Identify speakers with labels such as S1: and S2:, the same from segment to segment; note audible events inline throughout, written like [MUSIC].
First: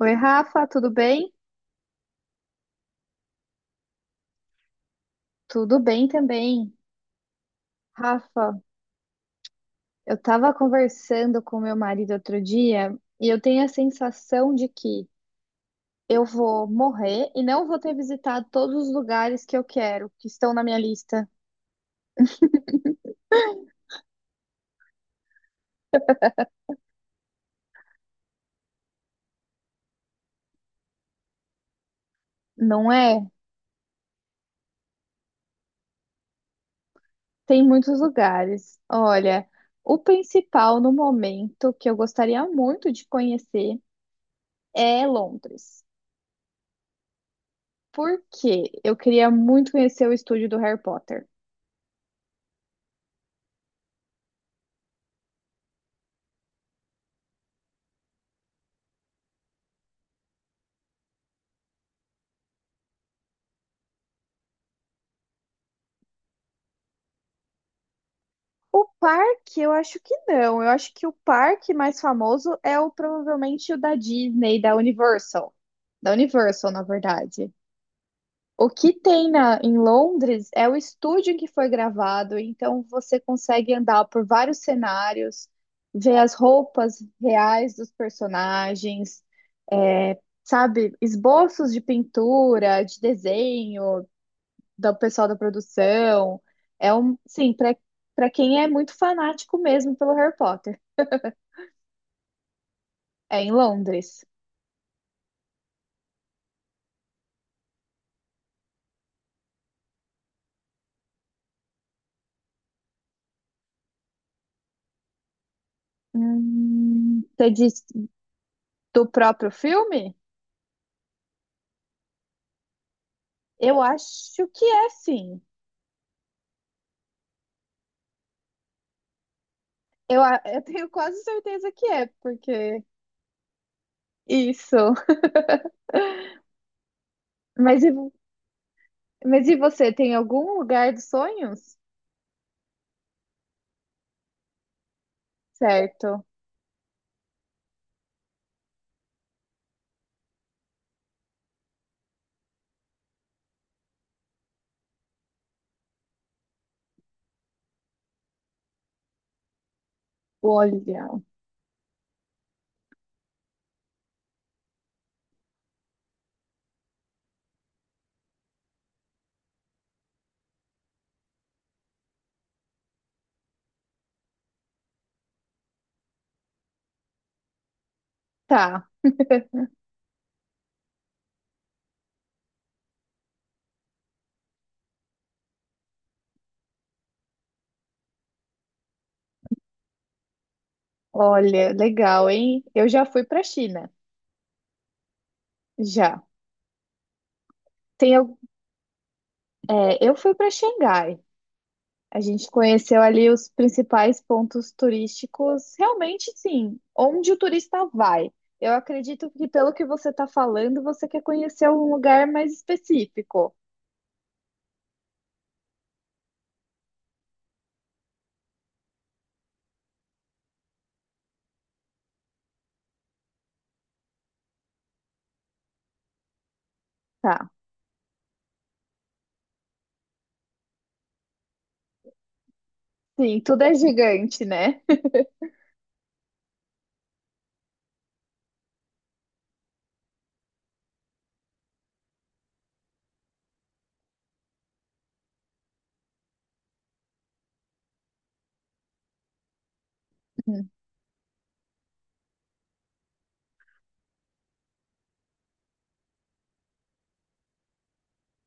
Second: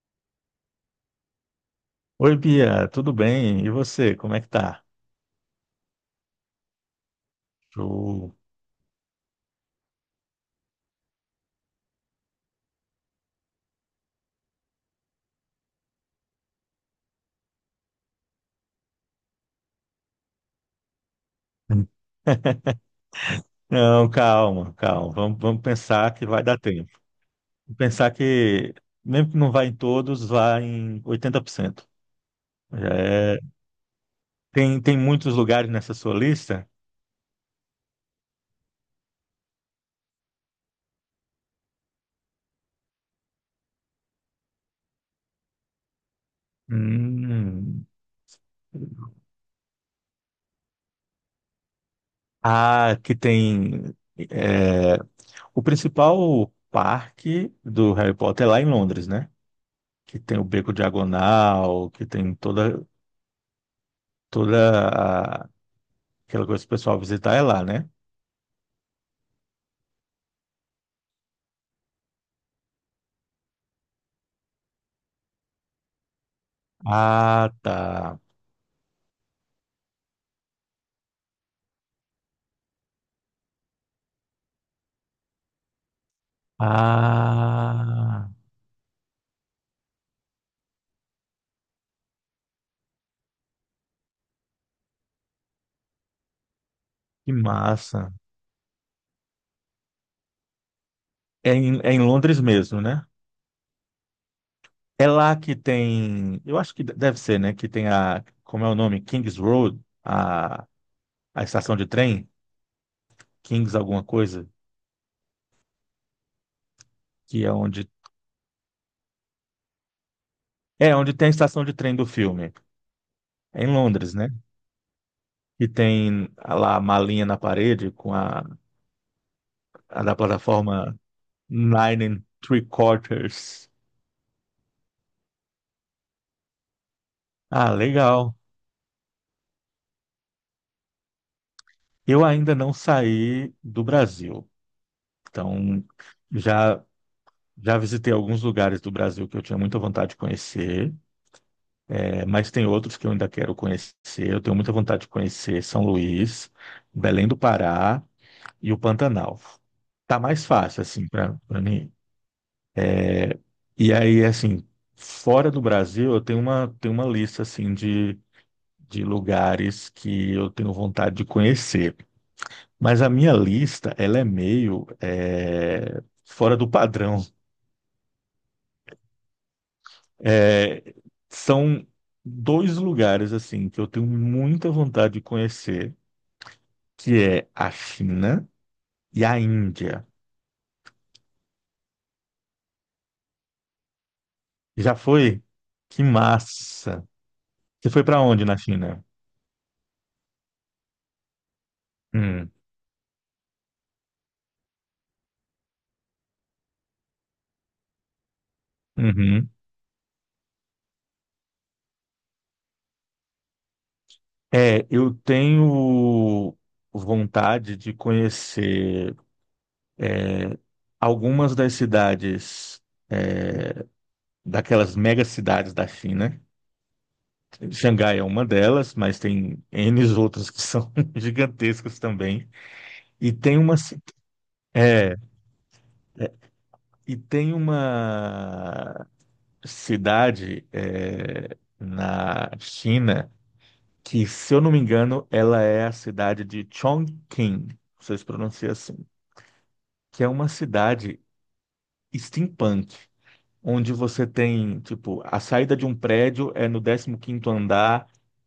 S1: Oi, Rafa, tudo bem?
S2: Oi, Bia, tudo bem? E você, como é que tá?
S1: Tudo bem também.
S2: Show.
S1: Rafa, eu estava conversando com meu marido outro dia e eu tenho a sensação de que eu vou morrer e não vou ter visitado todos os lugares que eu quero, que estão na minha lista.
S2: Não, calma, calma. Vamos pensar que vai dar tempo. Pensar que, mesmo que não vá em todos, vá em 80%. Já
S1: Não é?
S2: é. Tem muitos lugares nessa sua lista?
S1: Tem muitos lugares. Olha, o principal no momento que eu gostaria muito de conhecer é Londres.
S2: Hum.
S1: Porque eu queria muito conhecer o estúdio do Harry Potter.
S2: Ah, que tem. é, o principal parque do Harry Potter é lá em Londres, né? Que tem o Beco Diagonal, que tem toda, toda a- aquela coisa que o pessoal visitar é lá, né?
S1: O parque, eu acho que não. Eu acho que o parque mais famoso é o provavelmente o da Disney, da Universal. Da Universal, na verdade.
S2: Ah, tá.
S1: O que tem na, em Londres é o estúdio em que foi gravado, então você consegue andar por vários cenários, ver as roupas reais dos
S2: Ah,
S1: personagens, é, sabe, esboços de pintura, de desenho, do pessoal da produção. É um,
S2: que
S1: sim, para
S2: massa.
S1: quem é muito fanático mesmo pelo Harry Potter.
S2: É em Londres mesmo, né?
S1: É em Londres.
S2: É lá que tem, eu acho que deve ser, né? Que tem a, como é o nome? Kings Road, a estação de trem, Kings alguma coisa, que
S1: Você
S2: é onde,
S1: disse do próprio filme?
S2: é onde tem a estação de trem do filme. É em
S1: Eu
S2: Londres, né?
S1: acho que é, sim.
S2: E tem lá a malinha na parede com a da
S1: Eu tenho
S2: plataforma
S1: quase certeza que
S2: Nine
S1: é,
S2: and Three
S1: porque
S2: Quarters.
S1: isso.
S2: Ah,
S1: Mas e, vo-
S2: legal.
S1: mas e você, tem algum lugar dos sonhos?
S2: Eu ainda não saí do Brasil. Então,
S1: Certo.
S2: já já visitei alguns lugares do Brasil que eu tinha muita vontade de conhecer, mas tem outros que eu ainda quero conhecer. Eu tenho muita vontade de conhecer São Luís, Belém do Pará e o Pantanal. Tá mais fácil assim
S1: Olha.
S2: para mim. E aí, assim, fora do Brasil, eu tenho uma lista assim de lugares que eu tenho vontade de conhecer. Mas a minha lista, ela é meio fora do padrão.
S1: Tá.
S2: É, são dois lugares assim que eu tenho muita vontade de conhecer, que é a China e a Índia.
S1: Olha, legal, hein? Eu já fui pra China.
S2: Já foi? Que
S1: Já.
S2: massa! Você foi
S1: Tem,
S2: para
S1: al-
S2: onde na China?
S1: eu fui pra Xangai. A gente
S2: Hum,
S1: conheceu ali os principais pontos turísticos, realmente sim, onde o turista vai. Eu acredito que
S2: uhum.
S1: pelo que você está falando, você quer conhecer um lugar mais específico.
S2: É, eu tenho vontade de conhecer algumas das cidades, daquelas mega cidades da China.
S1: Tá.
S2: Xangai é uma delas, mas tem N outras que são [LAUGHS] gigantescas também. E
S1: Sim,
S2: tem
S1: tudo é
S2: uma, ci-
S1: gigante, né? [LAUGHS]
S2: é, E tem uma cidade na China que, se eu não me engano, ela é a cidade de Chongqing, não sei se pronuncia assim, que é uma
S1: Uhum.
S2: cidade steampunk onde você tem, tipo, a saída de um prédio é no 15º andar,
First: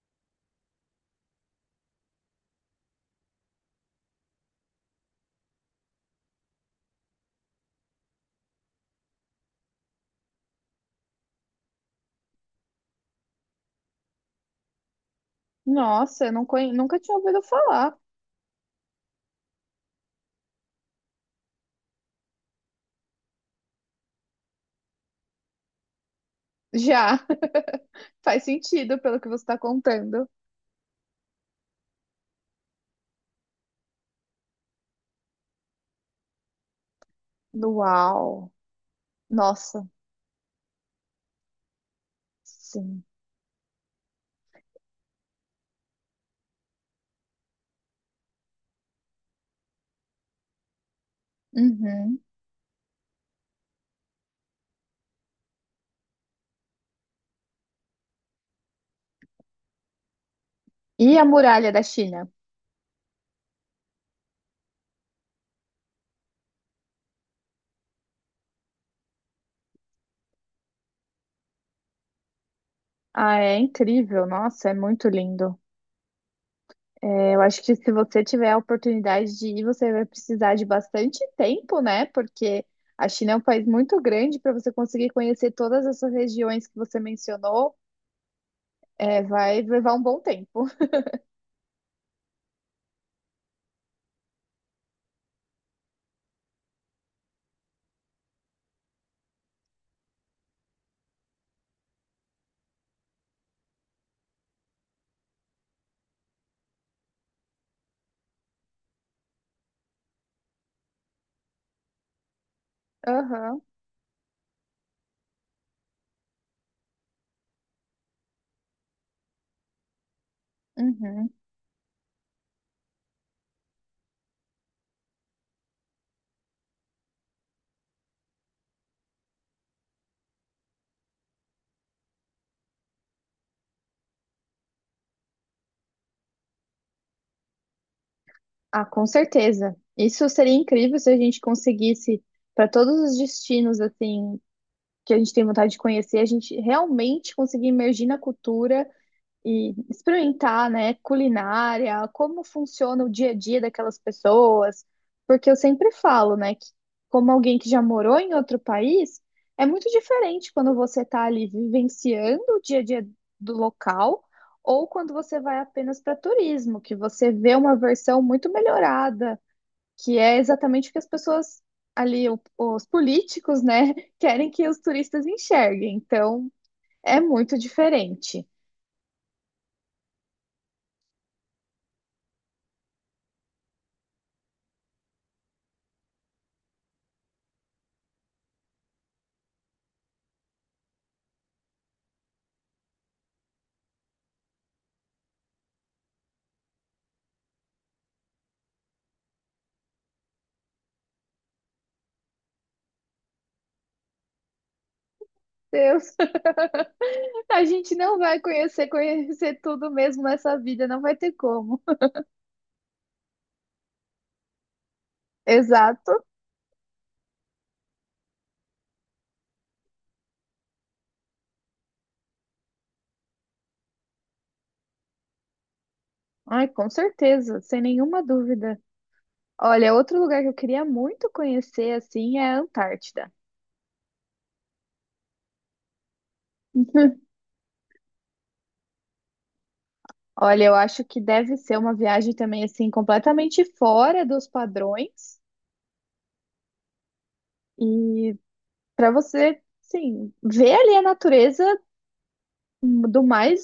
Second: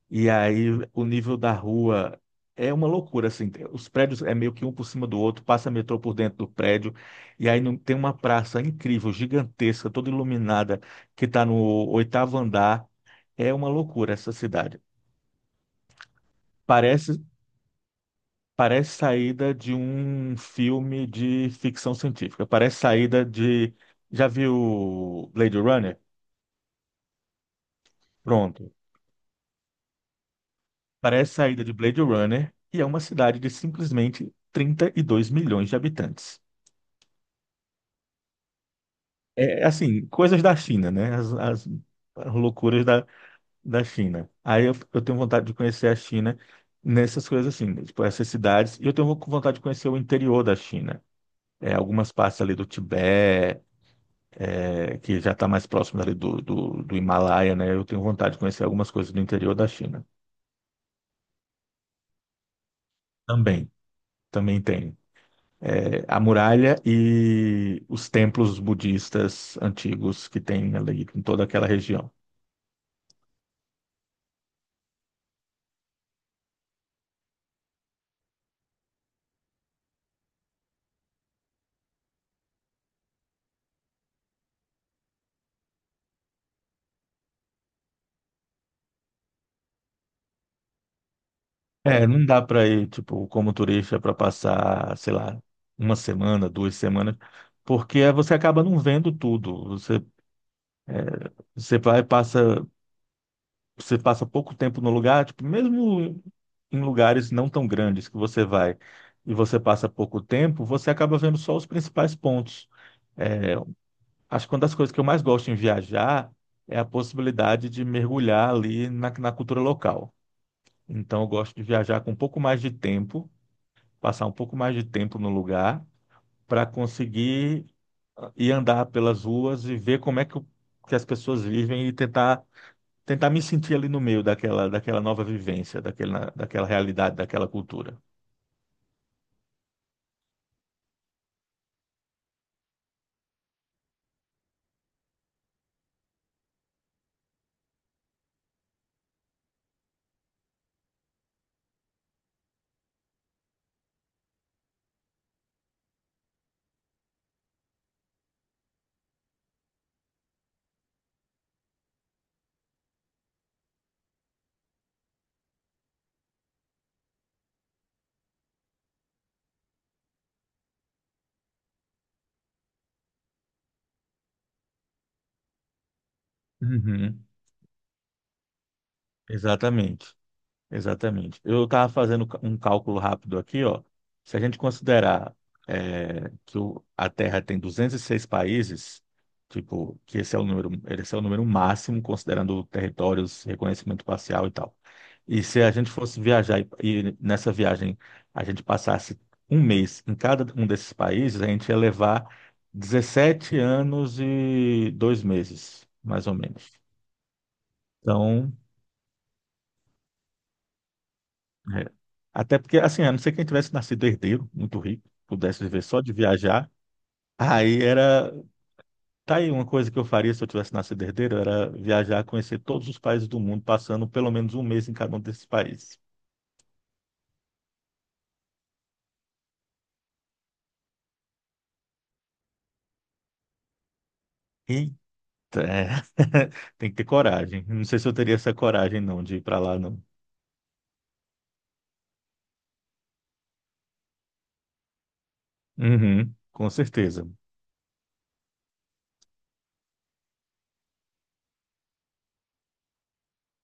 S2: e aí o nível da rua é uma loucura, assim, os prédios é meio que um por cima do outro, passa metrô por dentro do prédio, e aí não, tem uma praça incrível, gigantesca, toda iluminada, que está no oitavo andar, é uma loucura essa cidade.
S1: Nossa, eu não conhe- nunca
S2: Parece,
S1: tinha ouvido falar.
S2: parece saída de um filme de ficção científica, parece saída de... Já viu Blade Runner?
S1: Já [LAUGHS] faz
S2: Pronto.
S1: sentido pelo que você está contando.
S2: Parece saída de Blade Runner e é uma cidade de simplesmente 32 milhões de habitantes.
S1: Uau!
S2: É
S1: Nossa,
S2: assim, coisas da China, né? As loucuras
S1: sim.
S2: da China. Aí eu tenho vontade de conhecer a China nessas coisas assim, né? Tipo essas cidades. E eu tenho vontade de conhecer o interior da China. É, algumas
S1: Uhum.
S2: partes ali do Tibete, que já está mais próximo ali do Himalaia, né? Eu tenho vontade de conhecer algumas coisas do interior da China.
S1: E a muralha da China?
S2: Também, também tem a muralha e os templos budistas antigos que tem ali em toda aquela região.
S1: Ah, é incrível. Nossa, é muito lindo. É, eu acho que se você tiver a oportunidade de ir, você vai precisar de bastante tempo, né? Porque a China é um país muito grande para você conseguir conhecer todas essas regiões que você mencionou, é, vai levar um bom tempo.
S2: É, não dá para ir, tipo, como turista para passar, sei lá, uma semana, duas semanas, porque você acaba não vendo tudo. Você vai, passa você passa pouco tempo no lugar, tipo, mesmo em lugares não tão grandes que você vai e você passa pouco tempo, você acaba vendo só os principais pontos.
S1: [LAUGHS]
S2: É,
S1: Aham,
S2: acho que uma das coisas que eu mais gosto em viajar é a possibilidade de mergulhar ali na cultura local. Então, eu
S1: uhum.
S2: gosto de viajar com um pouco mais de tempo, passar um pouco mais de tempo no lugar, para conseguir ir andar pelas ruas e ver como é que, que as pessoas vivem e tentar me sentir ali no meio daquela nova vivência, daquela realidade, daquela cultura.
S1: Ah, com certeza. Isso seria incrível se a gente conseguisse, para todos os destinos assim que a gente tem vontade de conhecer, a gente realmente conseguir imergir na cultura e experimentar, né, culinária, como funciona o dia a dia daquelas pessoas, porque eu sempre falo, né, que como alguém que já morou em outro país, é muito diferente quando você está ali vivenciando o dia a dia do local ou quando você vai apenas para turismo, que você vê uma versão muito melhorada, que é exatamente o que as pessoas ali, os políticos, né, [LAUGHS] querem que os turistas enxerguem. Então, é
S2: Uhum,
S1: muito diferente.
S2: exatamente. Exatamente. Eu estava fazendo um cálculo rápido aqui, ó. Se a gente considerar que a Terra tem 206 países, tipo, que esse é o número máximo, considerando territórios, reconhecimento parcial e tal. E se a gente fosse viajar e nessa viagem a gente passasse um mês em cada um desses países, a gente ia levar 17 anos e 2 meses,
S1: Eu
S2: mais ou menos.
S1: A gente não vai
S2: Então.
S1: conhecer tudo mesmo nessa vida, não vai ter como.
S2: É. Até porque, assim, a não ser quem tivesse nascido herdeiro, muito rico,
S1: [LAUGHS]
S2: pudesse viver só de
S1: Exato.
S2: viajar, aí era. Tá aí uma coisa que eu faria se eu tivesse nascido herdeiro, era viajar, conhecer todos os países do mundo, passando pelo menos um mês em cada um desses países.
S1: Ai, com certeza, sem nenhuma dúvida. Olha, outro lugar que eu queria muito conhecer, assim, é a Antártida.
S2: Eita, é. [LAUGHS] Tem que ter
S1: [LAUGHS]
S2: coragem. Não sei se eu teria essa coragem, não, de ir para lá, não.
S1: Olha, eu acho que deve ser uma viagem também, assim, completamente fora dos padrões.
S2: Uhum, com certeza.
S1: E para você, sim, ver ali a natureza do mais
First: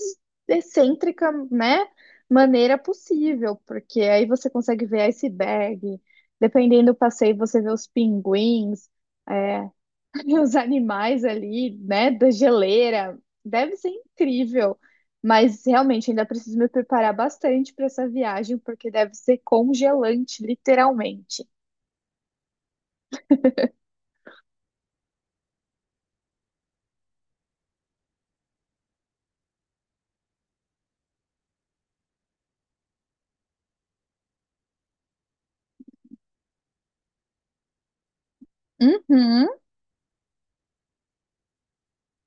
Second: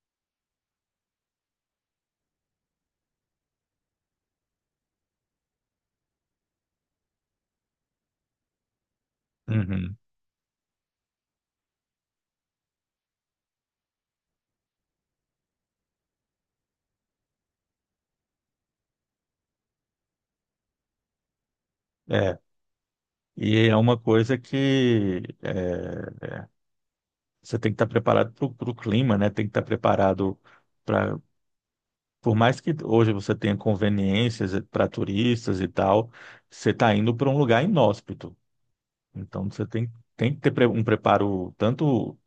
S1: excêntrica, né, maneira possível, porque aí você consegue ver iceberg, dependendo do passeio, você vê os pinguins, é,
S2: Uhum.
S1: [LAUGHS] os animais ali, né, da geleira. Deve ser incrível, mas realmente ainda preciso me preparar bastante para essa viagem, porque deve ser congelante, literalmente.
S2: É. E é uma coisa que é, você tem que estar preparado para o clima, né? Tem que estar preparado. Por mais que hoje você tenha conveniências para turistas e tal, você está indo para um lugar inóspito.
S1: Uhum,
S2: Então você tem, tem que ter um preparo tanto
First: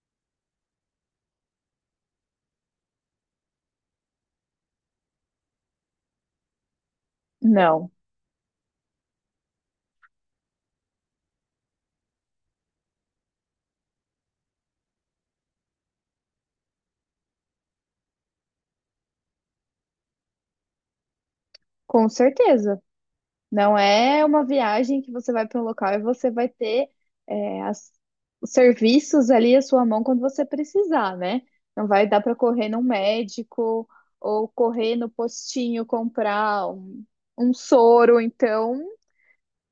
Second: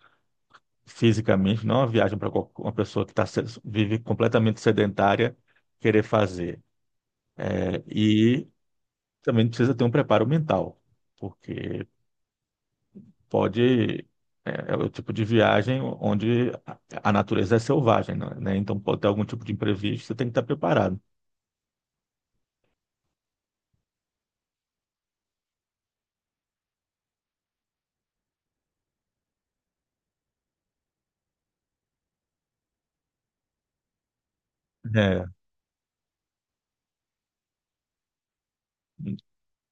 S2: fisicamente, não é uma viagem para uma pessoa que tá, vive completamente sedentária querer fazer. É,
S1: não,
S2: e também precisa ter um preparo mental, porque pode. É, é o tipo de viagem onde a natureza é selvagem, né? Então pode ter algum tipo de imprevisto, você tem que estar preparado.
S1: com certeza. Não é uma viagem que você vai para um local e você vai ter é, as- os serviços ali à sua mão quando você precisar, né? Não vai dar para correr num médico ou correr no
S2: É.
S1: postinho um soro. Então,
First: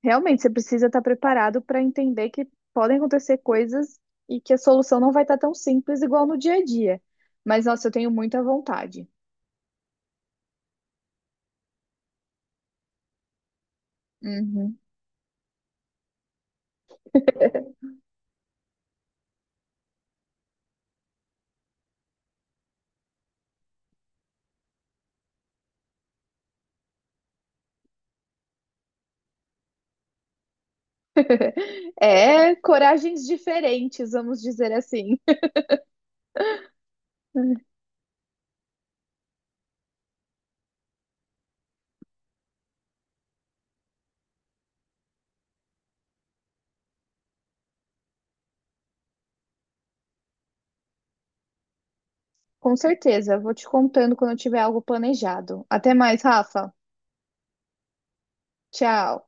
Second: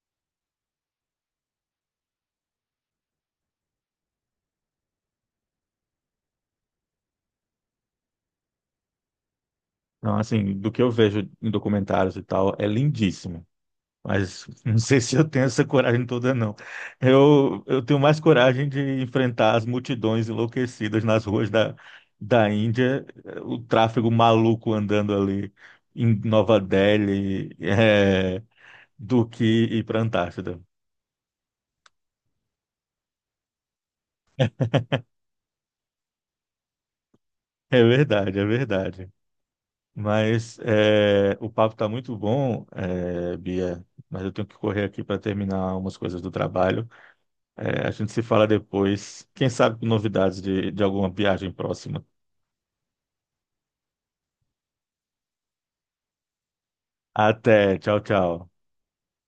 S1: realmente, você precisa estar preparado para entender que podem acontecer coisas e que a solução não vai estar tão simples igual no dia a dia. Mas, nossa, eu tenho muita vontade.
S2: Não, assim, do que eu vejo em documentários e tal, é lindíssimo. Mas [LAUGHS] não
S1: Uhum.
S2: sei se eu tenho essa coragem toda, não. Eu tenho mais coragem de enfrentar as multidões enlouquecidas nas ruas da Índia, o tráfego maluco andando ali em Nova Delhi, do que ir para a Antártida.
S1: É coragens diferentes, vamos dizer assim. [LAUGHS]
S2: É verdade, é verdade. Mas o papo está muito bom, Bia, mas eu tenho que correr aqui para terminar umas coisas do trabalho. A gente se fala depois. Quem sabe com novidades de alguma viagem próxima.
S1: Com certeza, vou te contando quando eu tiver algo planejado. Até mais, Rafa.
S2: Até, tchau, tchau.
S1: Tchau.